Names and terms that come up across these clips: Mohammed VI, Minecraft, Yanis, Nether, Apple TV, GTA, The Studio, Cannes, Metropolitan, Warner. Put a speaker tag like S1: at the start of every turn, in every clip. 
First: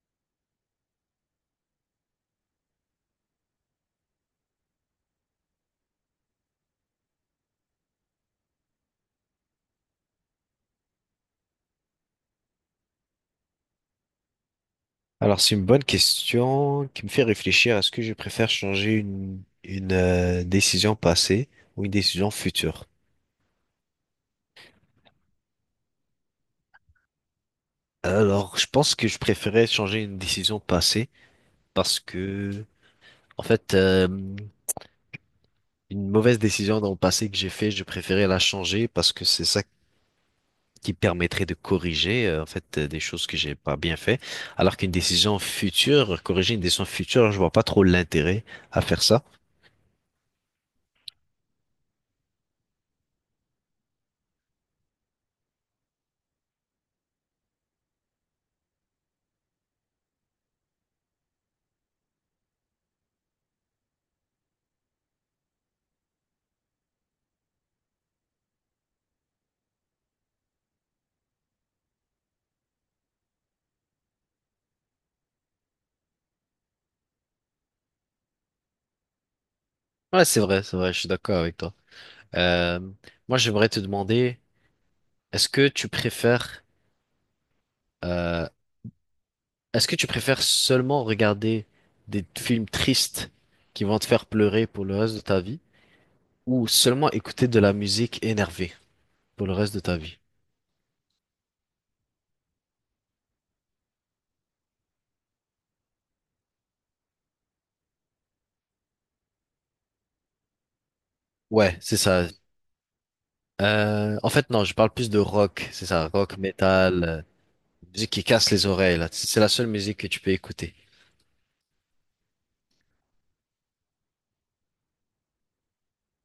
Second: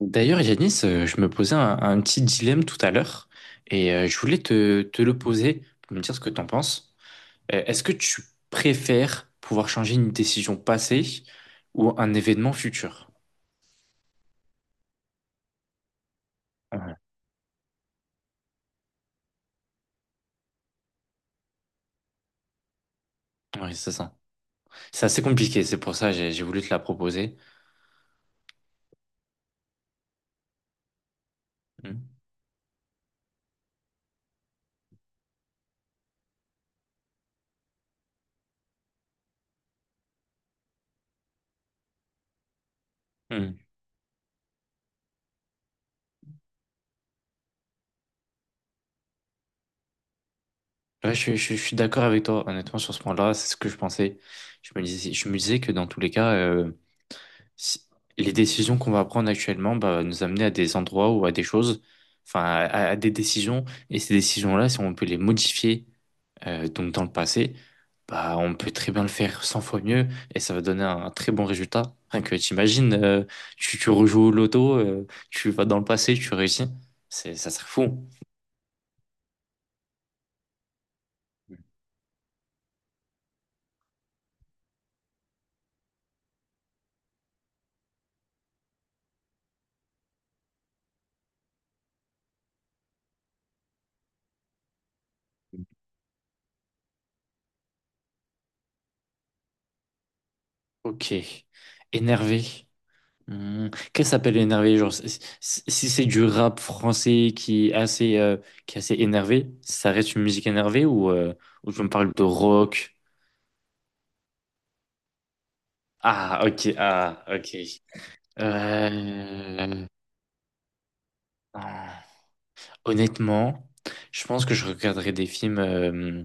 S1: D'ailleurs, Yanis, je me posais un petit dilemme tout à l'heure et je voulais te le poser pour me dire ce que t'en penses. Est-ce que tu préfères pouvoir changer une décision passée ou un événement futur?
S2: Alors, c'est une bonne question
S1: Ouais.
S2: qui me fait réfléchir. Est-ce que je préfère changer une décision passée ou une décision future?
S1: Oui, c'est ça. C'est assez compliqué, c'est pour ça que j'ai voulu te la proposer.
S2: Alors, je pense que je préférais changer une décision passée parce
S1: Mm.
S2: que, en fait, une mauvaise décision dans le passé que j'ai fait, je préférais la changer parce que c'est ça qui permettrait de corriger, en fait, des choses que j'ai
S1: Mm.
S2: pas bien fait. Alors qu'une décision future, corriger une décision future, je vois pas trop l'intérêt à faire ça.
S1: Ouais, je suis d'accord avec toi, honnêtement, sur ce point-là, c'est ce que je pensais. Je me disais que dans tous les cas, si- les décisions qu'on va prendre actuellement bah, nous amener à des endroits ou à des choses, enfin à des décisions. Et ces décisions-là, si on peut les modifier donc dans le passé, bah, on peut très bien le faire 100 fois mieux et ça va donner un très bon résultat. Rien que t'imagines, tu rejoues au loto, tu vas dans le passé, tu réussis. Ça serait fou.
S2: Ouais, c'est vrai, je suis d'accord avec toi. Euh, Moi, j'aimerais te demander, est-ce que tu préfères, euh, est-ce que tu préfères seulement regarder des films tristes qui vont te faire pleurer pour le reste de ta vie, ou seulement écouter de la musique énervée pour le reste de ta vie?
S1: Ok. Énervé. Hmm. Qu'est-ce qui s'appelle énervé? Genre, si c'est du rap français qui est assez, énervé, ça reste une musique énervée ou
S2: Ouais,
S1: tu me
S2: c'est
S1: parles de
S2: ça.
S1: rock?
S2: En fait, non, je parle plus de rock, c'est ça, rock,
S1: Ah, ok,
S2: metal,
S1: ah, ok.
S2: musique qui casse les oreilles, là. C'est la seule
S1: Euh...
S2: musique que tu peux écouter.
S1: ah. Honnêtement, je pense que je regarderai des films, euh,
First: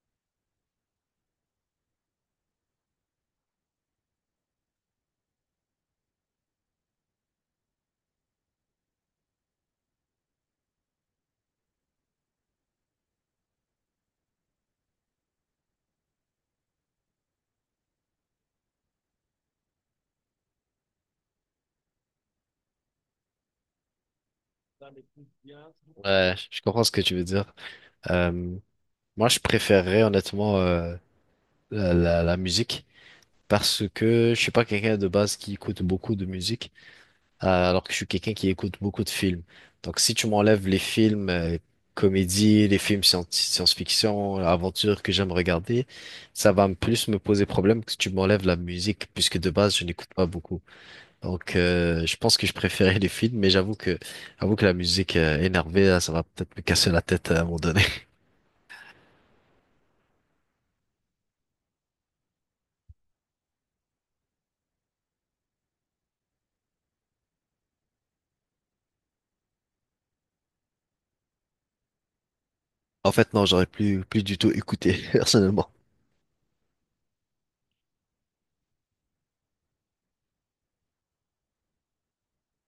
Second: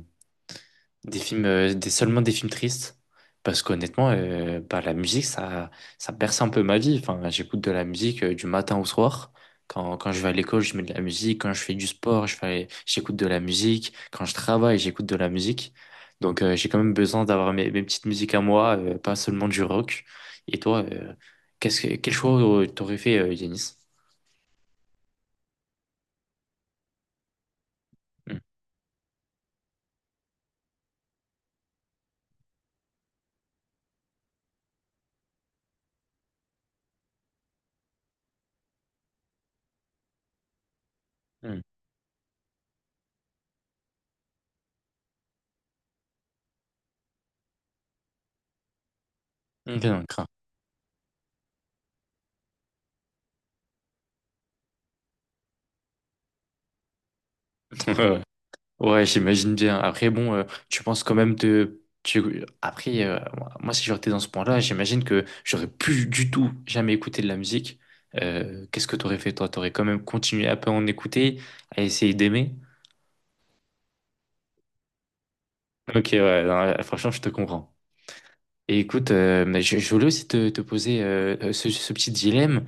S1: des films, euh, des, seulement des films tristes, parce qu'honnêtement, bah, la musique, ça berce un peu ma vie. Enfin, j'écoute de la musique du matin au soir. Quand je vais à l'école, je mets de la musique. Quand je fais du sport, j'écoute de la musique. Quand je travaille, j'écoute de la musique. Donc, j'ai quand même besoin d'avoir mes petites musiques à moi, pas seulement du rock. Et toi, quel choix t'aurais fait, Yanis?
S2: Ouais, je comprends ce que tu veux dire.
S1: Hmm.
S2: Euh, Moi, je préférerais honnêtement la musique parce que je suis pas quelqu'un de base qui écoute beaucoup de musique. Alors que je suis quelqu'un qui écoute beaucoup de films. Donc, si tu m'enlèves les films
S1: Hmm.
S2: comédie, les films science-fiction, aventure que j'aime regarder, ça va me plus me poser problème que si tu m'enlèves la musique, puisque de
S1: Ok,
S2: base, je
S1: donc,
S2: n'écoute pas
S1: crains.
S2: beaucoup. Donc, je pense que je préférais les films, mais j'avoue que la musique énervée, là, ça va peut-être me casser la tête à un moment donné.
S1: Ouais, j'imagine bien. Après, bon, tu penses quand même Après, moi, si j'aurais été dans ce point-là, j'imagine que j'aurais plus du tout jamais écouté de la musique. Qu'est-ce que t'aurais fait, toi? T'aurais quand même continué à en écouter, à essayer d'aimer?
S2: En fait, non, j'aurais plus du tout écouté, personnellement.
S1: Ok, ouais, non, franchement, je te comprends. Et écoute, mais je voulais aussi te poser ce petit dilemme.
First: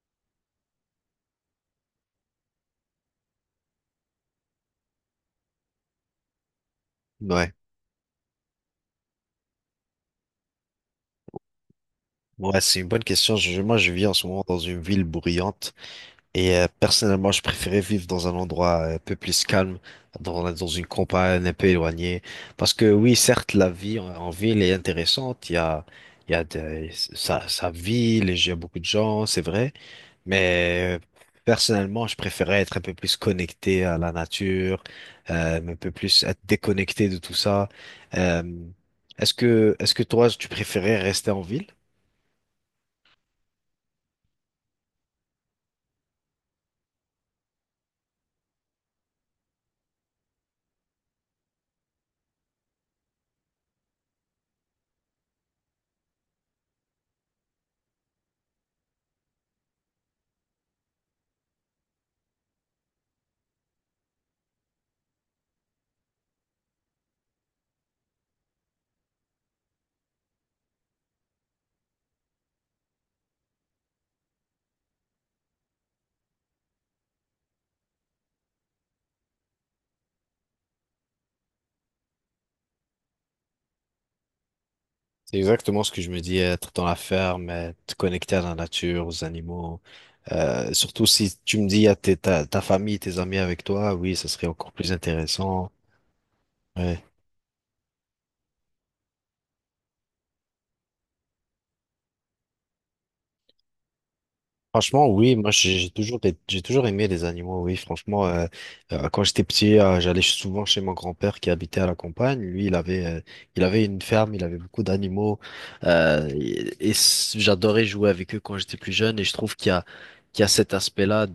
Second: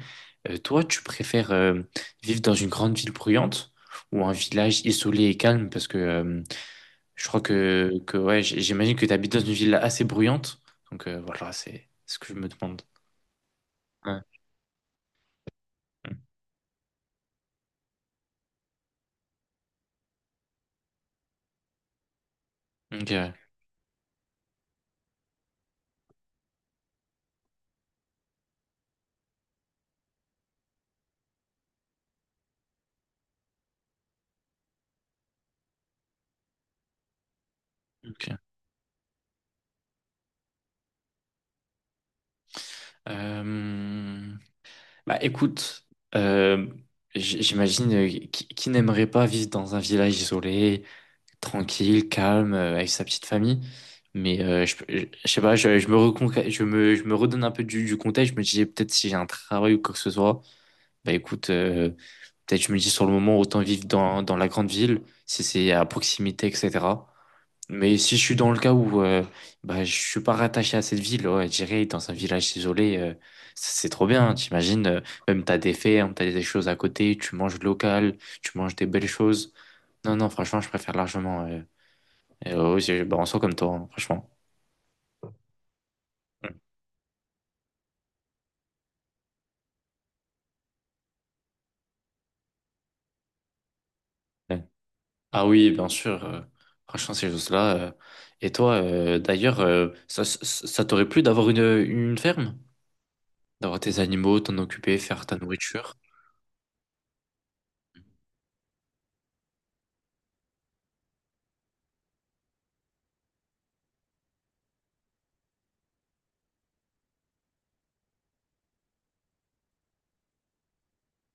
S1: Toi, tu préfères vivre dans une grande ville bruyante ou un village isolé et calme? Parce que je crois
S2: Ouais.
S1: que ouais, j'imagine que tu habites dans une ville assez bruyante. Donc voilà, c'est ce que je me
S2: Ouais, c'est
S1: demande.
S2: une bonne question. Moi, je vis en
S1: Ouais.
S2: ce moment dans une ville bruyante. Et personnellement, je préférais vivre dans un endroit un peu plus calme, dans une campagne un peu éloignée. Parce que
S1: Ok,
S2: oui, certes, la vie en ville est intéressante. Il y a de, ça vit, il y a beaucoup de gens, c'est vrai. Mais personnellement, je préférais être un peu plus connecté à la nature, un peu plus être déconnecté de tout ça.
S1: ok.
S2: Euh, est-ce que toi, tu préférais rester en ville?
S1: Euh, Bah écoute, euh, j'imagine qui n'aimerait pas vivre dans un village isolé, tranquille, calme, avec sa petite famille. Mais je sais pas, je me reconca- je me redonne un peu du contexte. Je me disais peut-être si j'ai un travail ou quoi que ce soit, bah écoute, peut-être je me dis sur le moment, autant vivre dans la grande ville, si c'est à proximité, etc. Mais si je suis dans le cas où bah, je suis pas rattaché à cette ville, ouais, j'irai dans un village isolé, c'est trop bien, t'imagines, même t'as des fermes, t'as des choses à côté, tu manges local, tu manges des belles choses. Non, non, franchement, je préfère largement. Ouais, bah, en soi comme toi, hein, franchement.
S2: C'est exactement ce que je me dis, être dans la ferme, être connecté à la nature, aux animaux. Surtout si tu me dis, à ta famille, tes amis avec toi, oui, ce serait
S1: Ouais.
S2: encore plus
S1: Ah oui,
S2: intéressant.
S1: bien sûr,
S2: Ouais.
S1: franchement, ces choses-là. Et toi, d'ailleurs, ça t'aurait plu d'avoir une ferme? D'avoir tes animaux, t'en occuper,
S2: Franchement,
S1: faire
S2: oui,
S1: ta
S2: moi j'ai
S1: nourriture.
S2: toujours, j'ai toujours aimé les animaux, oui, franchement, quand j'étais petit, j'allais souvent chez mon grand-père qui habitait à la campagne. Lui, il avait une ferme, il avait beaucoup d'animaux, et j'adorais jouer avec eux quand j'étais plus jeune. Et je trouve qu'il y a cet aspect-là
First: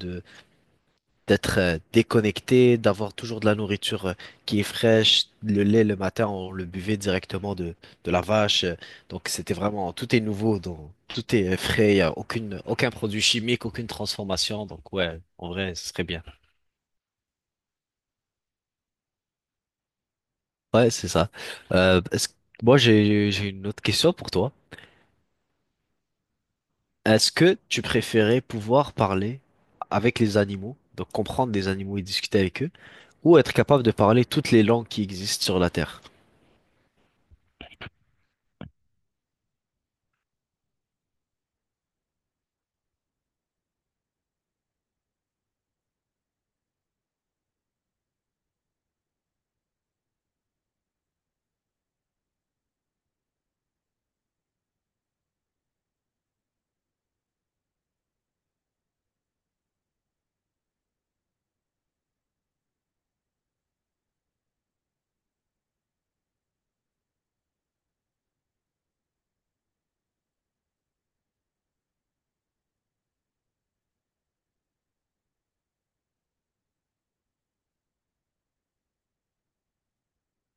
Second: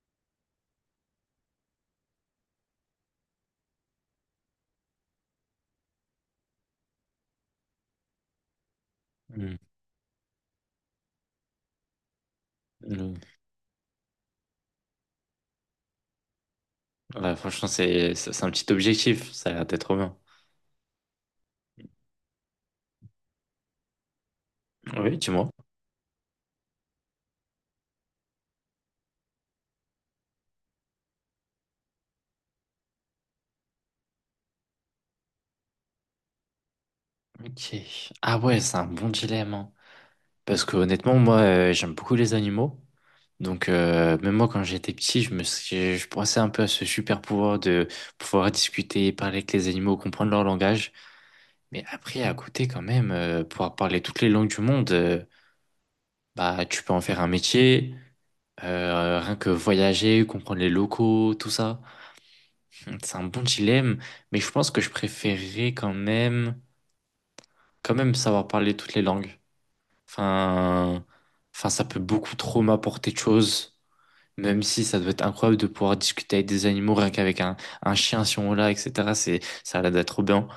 S2: d'être déconnecté, d'avoir toujours de la nourriture qui est fraîche. Le lait le matin, on le buvait directement de la vache. Donc c'était
S1: Mm.
S2: vraiment tout est nouveau, donc tout est frais, y a aucune, aucun
S1: Mm.
S2: produit chimique, aucune transformation. Donc ouais, en vrai, ce serait bien.
S1: Ouais, franchement, c'est un petit objectif, ça a l'air d'être trop bien.
S2: Ouais, c'est ça. Euh, est-ce- moi j'ai une autre question pour toi.
S1: Oui, dis-moi.
S2: Est-ce que tu préférais pouvoir parler avec les animaux, donc comprendre des animaux et discuter avec eux, ou être capable de parler toutes les langues qui existent sur la Terre?
S1: Ok. Ah ouais, c'est un bon dilemme, hein. Parce que honnêtement, moi, j'aime beaucoup les animaux. Donc, même moi, quand j'étais petit, je pensais un peu à ce super pouvoir de pouvoir discuter, parler avec les animaux, comprendre leur langage. Mais après, à côté, quand même, pouvoir parler toutes les langues du monde, bah, tu peux en faire un métier. Rien que voyager, comprendre les locaux, tout ça. C'est un bon dilemme, mais je pense que je préférerais quand même savoir parler toutes les langues. Enfin, enfin, ça peut beaucoup trop m'apporter de choses, même si ça doit être incroyable de pouvoir discuter avec des animaux, rien qu'avec un chien si on l'a, etc. Ça a l'air d'être trop bien.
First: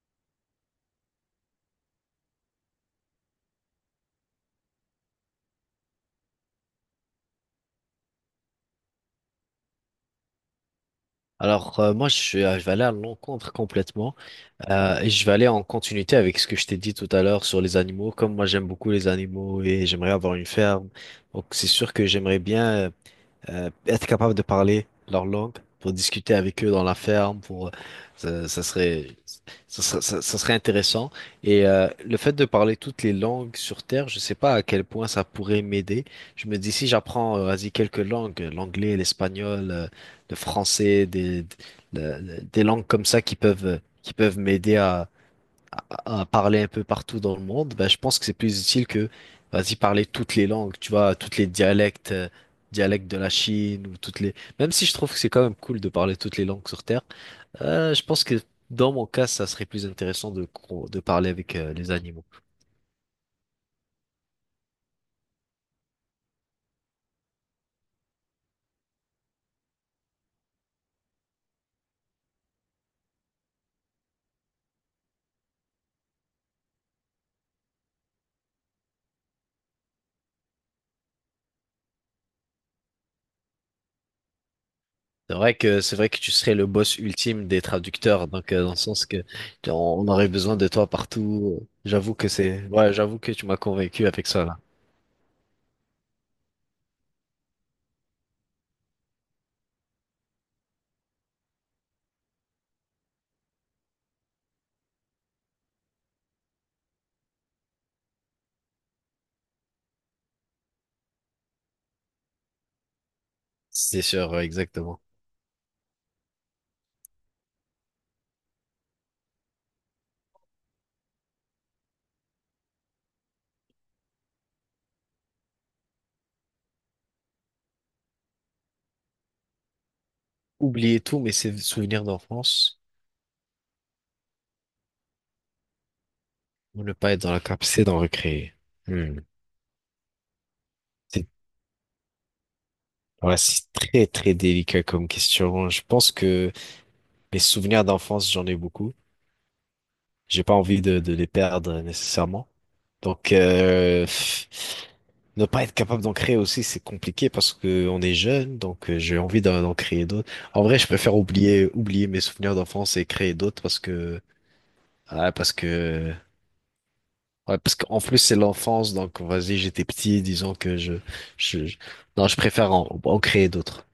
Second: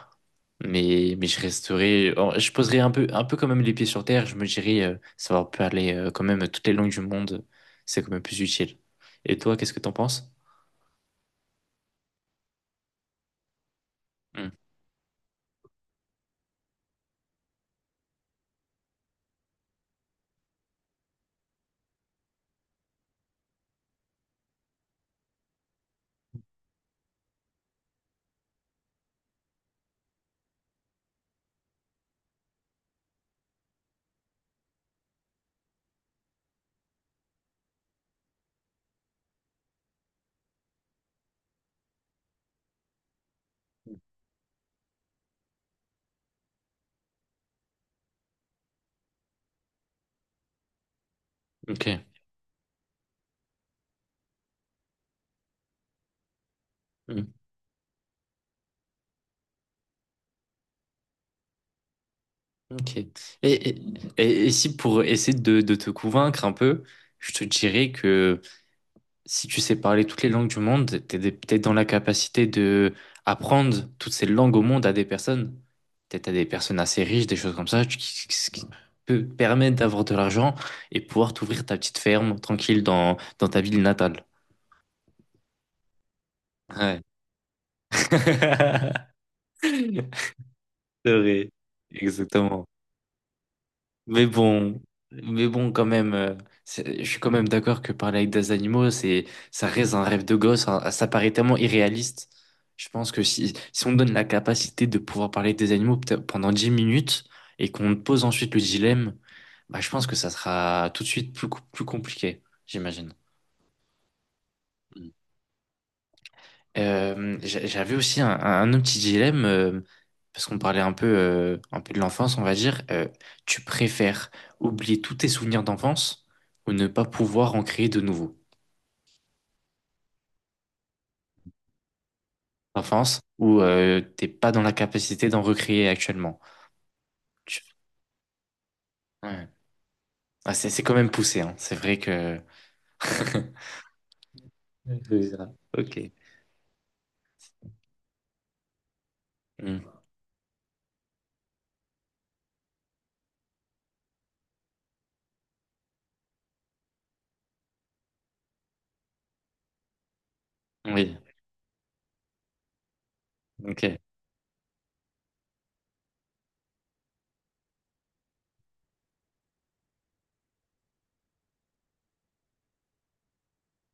S1: Mais je resterai, or, je poserai un peu quand même les pieds sur terre. Je me dirais, savoir parler quand même toutes les langues du monde, c'est quand même plus utile. Et toi, qu'est-ce que t'en penses?
S2: Alors, moi, je vais aller à l'encontre complètement.
S1: Hmm,
S2: Et je vais aller en continuité avec ce que je t'ai dit tout à l'heure sur les animaux. Comme moi, j'aime beaucoup les animaux et j'aimerais avoir une ferme. Donc, c'est sûr que j'aimerais bien être capable de parler leur langue pour discuter avec eux dans la ferme, pour ça, ça serait intéressant. Et le fait de parler toutes les langues sur Terre, je sais pas à quel point ça pourrait m'aider. Je me dis si j'apprends vas-y quelques langues, l'anglais, l'espagnol, le français, des langues comme ça qui peuvent m'aider à parler un peu partout dans le monde, ben, je pense que c'est plus utile que, vas-y, parler toutes les langues, tu vois, toutes les
S1: ok.
S2: dialectes, dialectes de la Chine ou toutes les... Même si je trouve que c'est quand même cool de parler toutes les langues sur Terre, je pense que dans mon cas, ça serait plus intéressant de, de parler avec les animaux.
S1: Ok. Et, et si pour essayer de te convaincre un peu, je te dirais que si tu sais parler toutes les langues du monde, peut-être dans la capacité de apprendre toutes ces langues au monde à des personnes, peut-être à des personnes assez riches, des choses comme ça, ce qui peut permettre d'avoir de l'argent et pouvoir t'ouvrir ta petite ferme tranquille dans ta ville natale.
S2: C'est vrai que tu serais le boss
S1: Ouais.
S2: ultime des traducteurs, donc dans le sens que on aurait besoin de toi
S1: C'est vrai.
S2: partout. J'avoue que
S1: Exactement.
S2: c'est, ouais, j'avoue que tu m'as convaincu
S1: Mais
S2: avec ça là.
S1: bon, mais bon, quand même, je suis quand même d'accord que parler avec des animaux, ça reste un rêve de gosse, hein. Ça paraît tellement irréaliste. Je pense que si on donne la capacité de pouvoir parler avec des animaux peut-être pendant 10 minutes et qu'on pose ensuite le dilemme, bah, je pense que ça sera tout de suite plus compliqué, j'imagine.
S2: C'est sûr, ouais, exactement.
S1: J'avais aussi un autre petit dilemme, parce qu'on parlait un peu de l'enfance, on va dire. Tu préfères oublier tous tes souvenirs d'enfance ou ne pas pouvoir en créer de nouveaux?
S2: Oublier tout, mais c'est souvenirs d'enfance.
S1: Enfance, ou t'es pas dans la capacité d'en recréer actuellement.
S2: Ou ne pas être dans la
S1: Tu-
S2: capacité d'en recréer. Hmm.
S1: Ouais. Ah, c'est quand même
S2: C'est
S1: poussé, hein. C'est vrai que.
S2: voilà, c'est très très délicat
S1: C'est
S2: comme
S1: bizarre.
S2: question. Je
S1: Ok.
S2: pense que mes souvenirs d'enfance, j'en ai beaucoup.
S1: Hmm.
S2: J'ai pas envie de les perdre nécessairement. Donc ne pas être capable d'en créer aussi, c'est compliqué parce que on est jeune, donc j'ai envie d'en créer d'autres. En vrai, je préfère
S1: Oui,
S2: oublier mes souvenirs d'enfance et créer d'autres parce
S1: ok.
S2: que ah, parce que ouais, parce qu'en plus c'est l'enfance, donc vas-y, j'étais petit, disons que je, je, je- non, je préfère en créer d'autres.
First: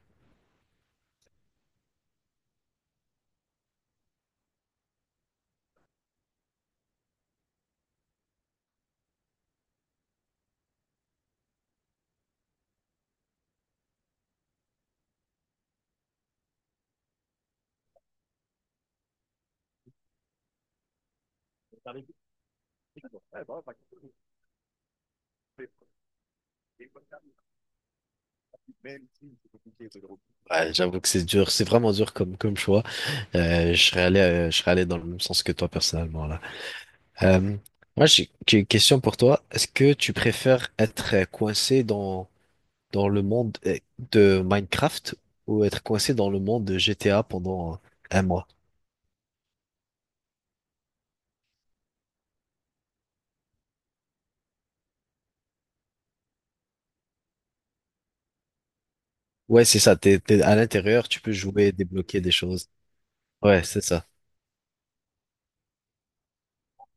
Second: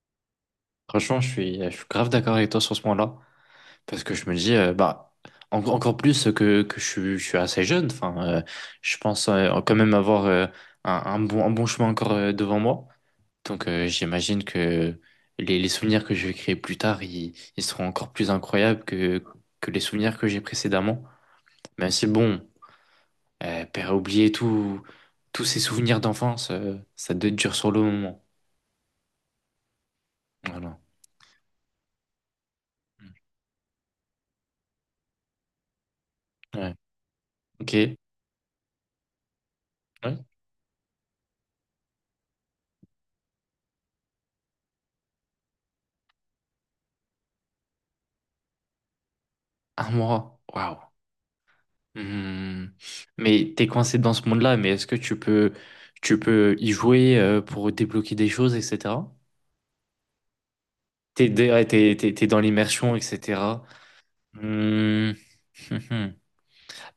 S1: Franchement, je suis grave d'accord avec toi sur ce point-là. Parce que je me dis, bah, encore plus que je suis assez jeune. Enfin, je pense quand même avoir un bon chemin encore devant moi. Donc, j'imagine que les souvenirs que je vais créer plus tard, ils seront encore plus incroyables que les souvenirs que j'ai précédemment. Même si, bon, père oublier tous ces souvenirs d'enfance, ça doit être dur sur le moment.
S2: Ouais,
S1: Voilà.
S2: j'avoue que c'est dur, c'est vraiment dur comme choix. Je serais allé dans le même sens que toi personnellement là.
S1: Ouais.
S2: Euh,
S1: Ok.
S2: Moi, j'ai une question pour toi. Est-ce que tu
S1: Ouais.
S2: préfères être coincé dans le monde de Minecraft ou être coincé dans le monde de GTA pendant un mois.
S1: Un mois. Waouh. Hmm. Mais t'es coincé dans ce monde-là, mais est-ce que tu peux y jouer pour débloquer des choses, etc.
S2: Ouais, c'est ça. T'es à l'intérieur, tu peux
S1: Ouais,
S2: jouer,
S1: t'es, t'es,
S2: débloquer
S1: t'es
S2: des
S1: dans
S2: choses.
S1: l'immersion, etc.
S2: Ouais, c'est ça.
S1: Hmm.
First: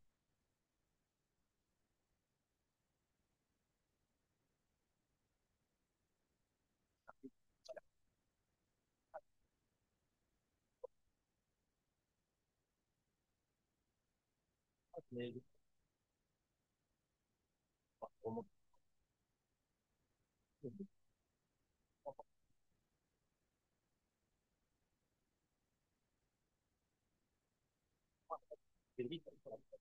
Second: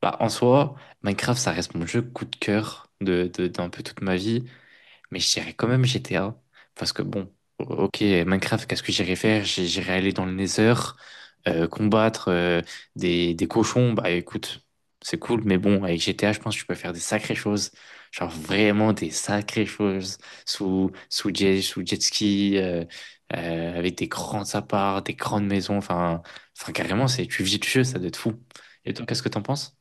S1: Bah, en soi, Minecraft, ça reste mon jeu coup de cœur d'un peu toute ma vie. Mais je dirais quand même GTA. Parce que bon, ok, Minecraft, qu'est-ce que j'irais faire? J'irais aller dans le Nether, combattre des cochons. Bah écoute, c'est cool, mais bon, avec GTA, je pense que tu peux faire des sacrées choses. Genre vraiment des sacrées choses. Sous jet ski, avec des grands apparts, des grandes maisons. Enfin, enfin carrément, tu vis le jeu, ça doit être fou. Et toi, qu'est-ce que t'en penses?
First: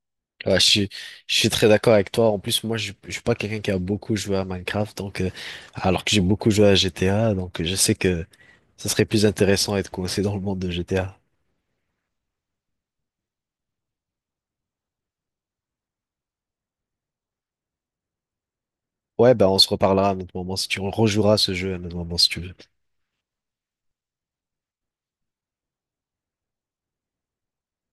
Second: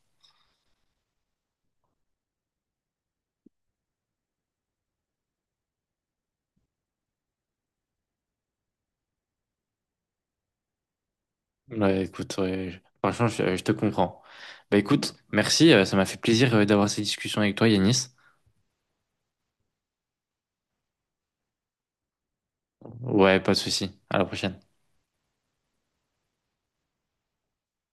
S2: Ouais, je suis, je suis très d'accord avec toi. En plus, moi, je suis pas quelqu'un qui a beaucoup joué à Minecraft, donc alors que j'ai beaucoup joué à GTA, donc je sais que ça serait plus intéressant d'être coincé dans le monde de GTA.
S1: Ouais, écoute, ouais, franchement, je te comprends. Bah écoute, merci, ça m'a fait plaisir d'avoir cette discussion avec toi, Yanis.
S2: Ouais, ben on se reparlera à un autre moment si tu rejoueras à ce jeu à un autre moment si tu veux.
S1: Ouais, pas de souci. À la prochaine.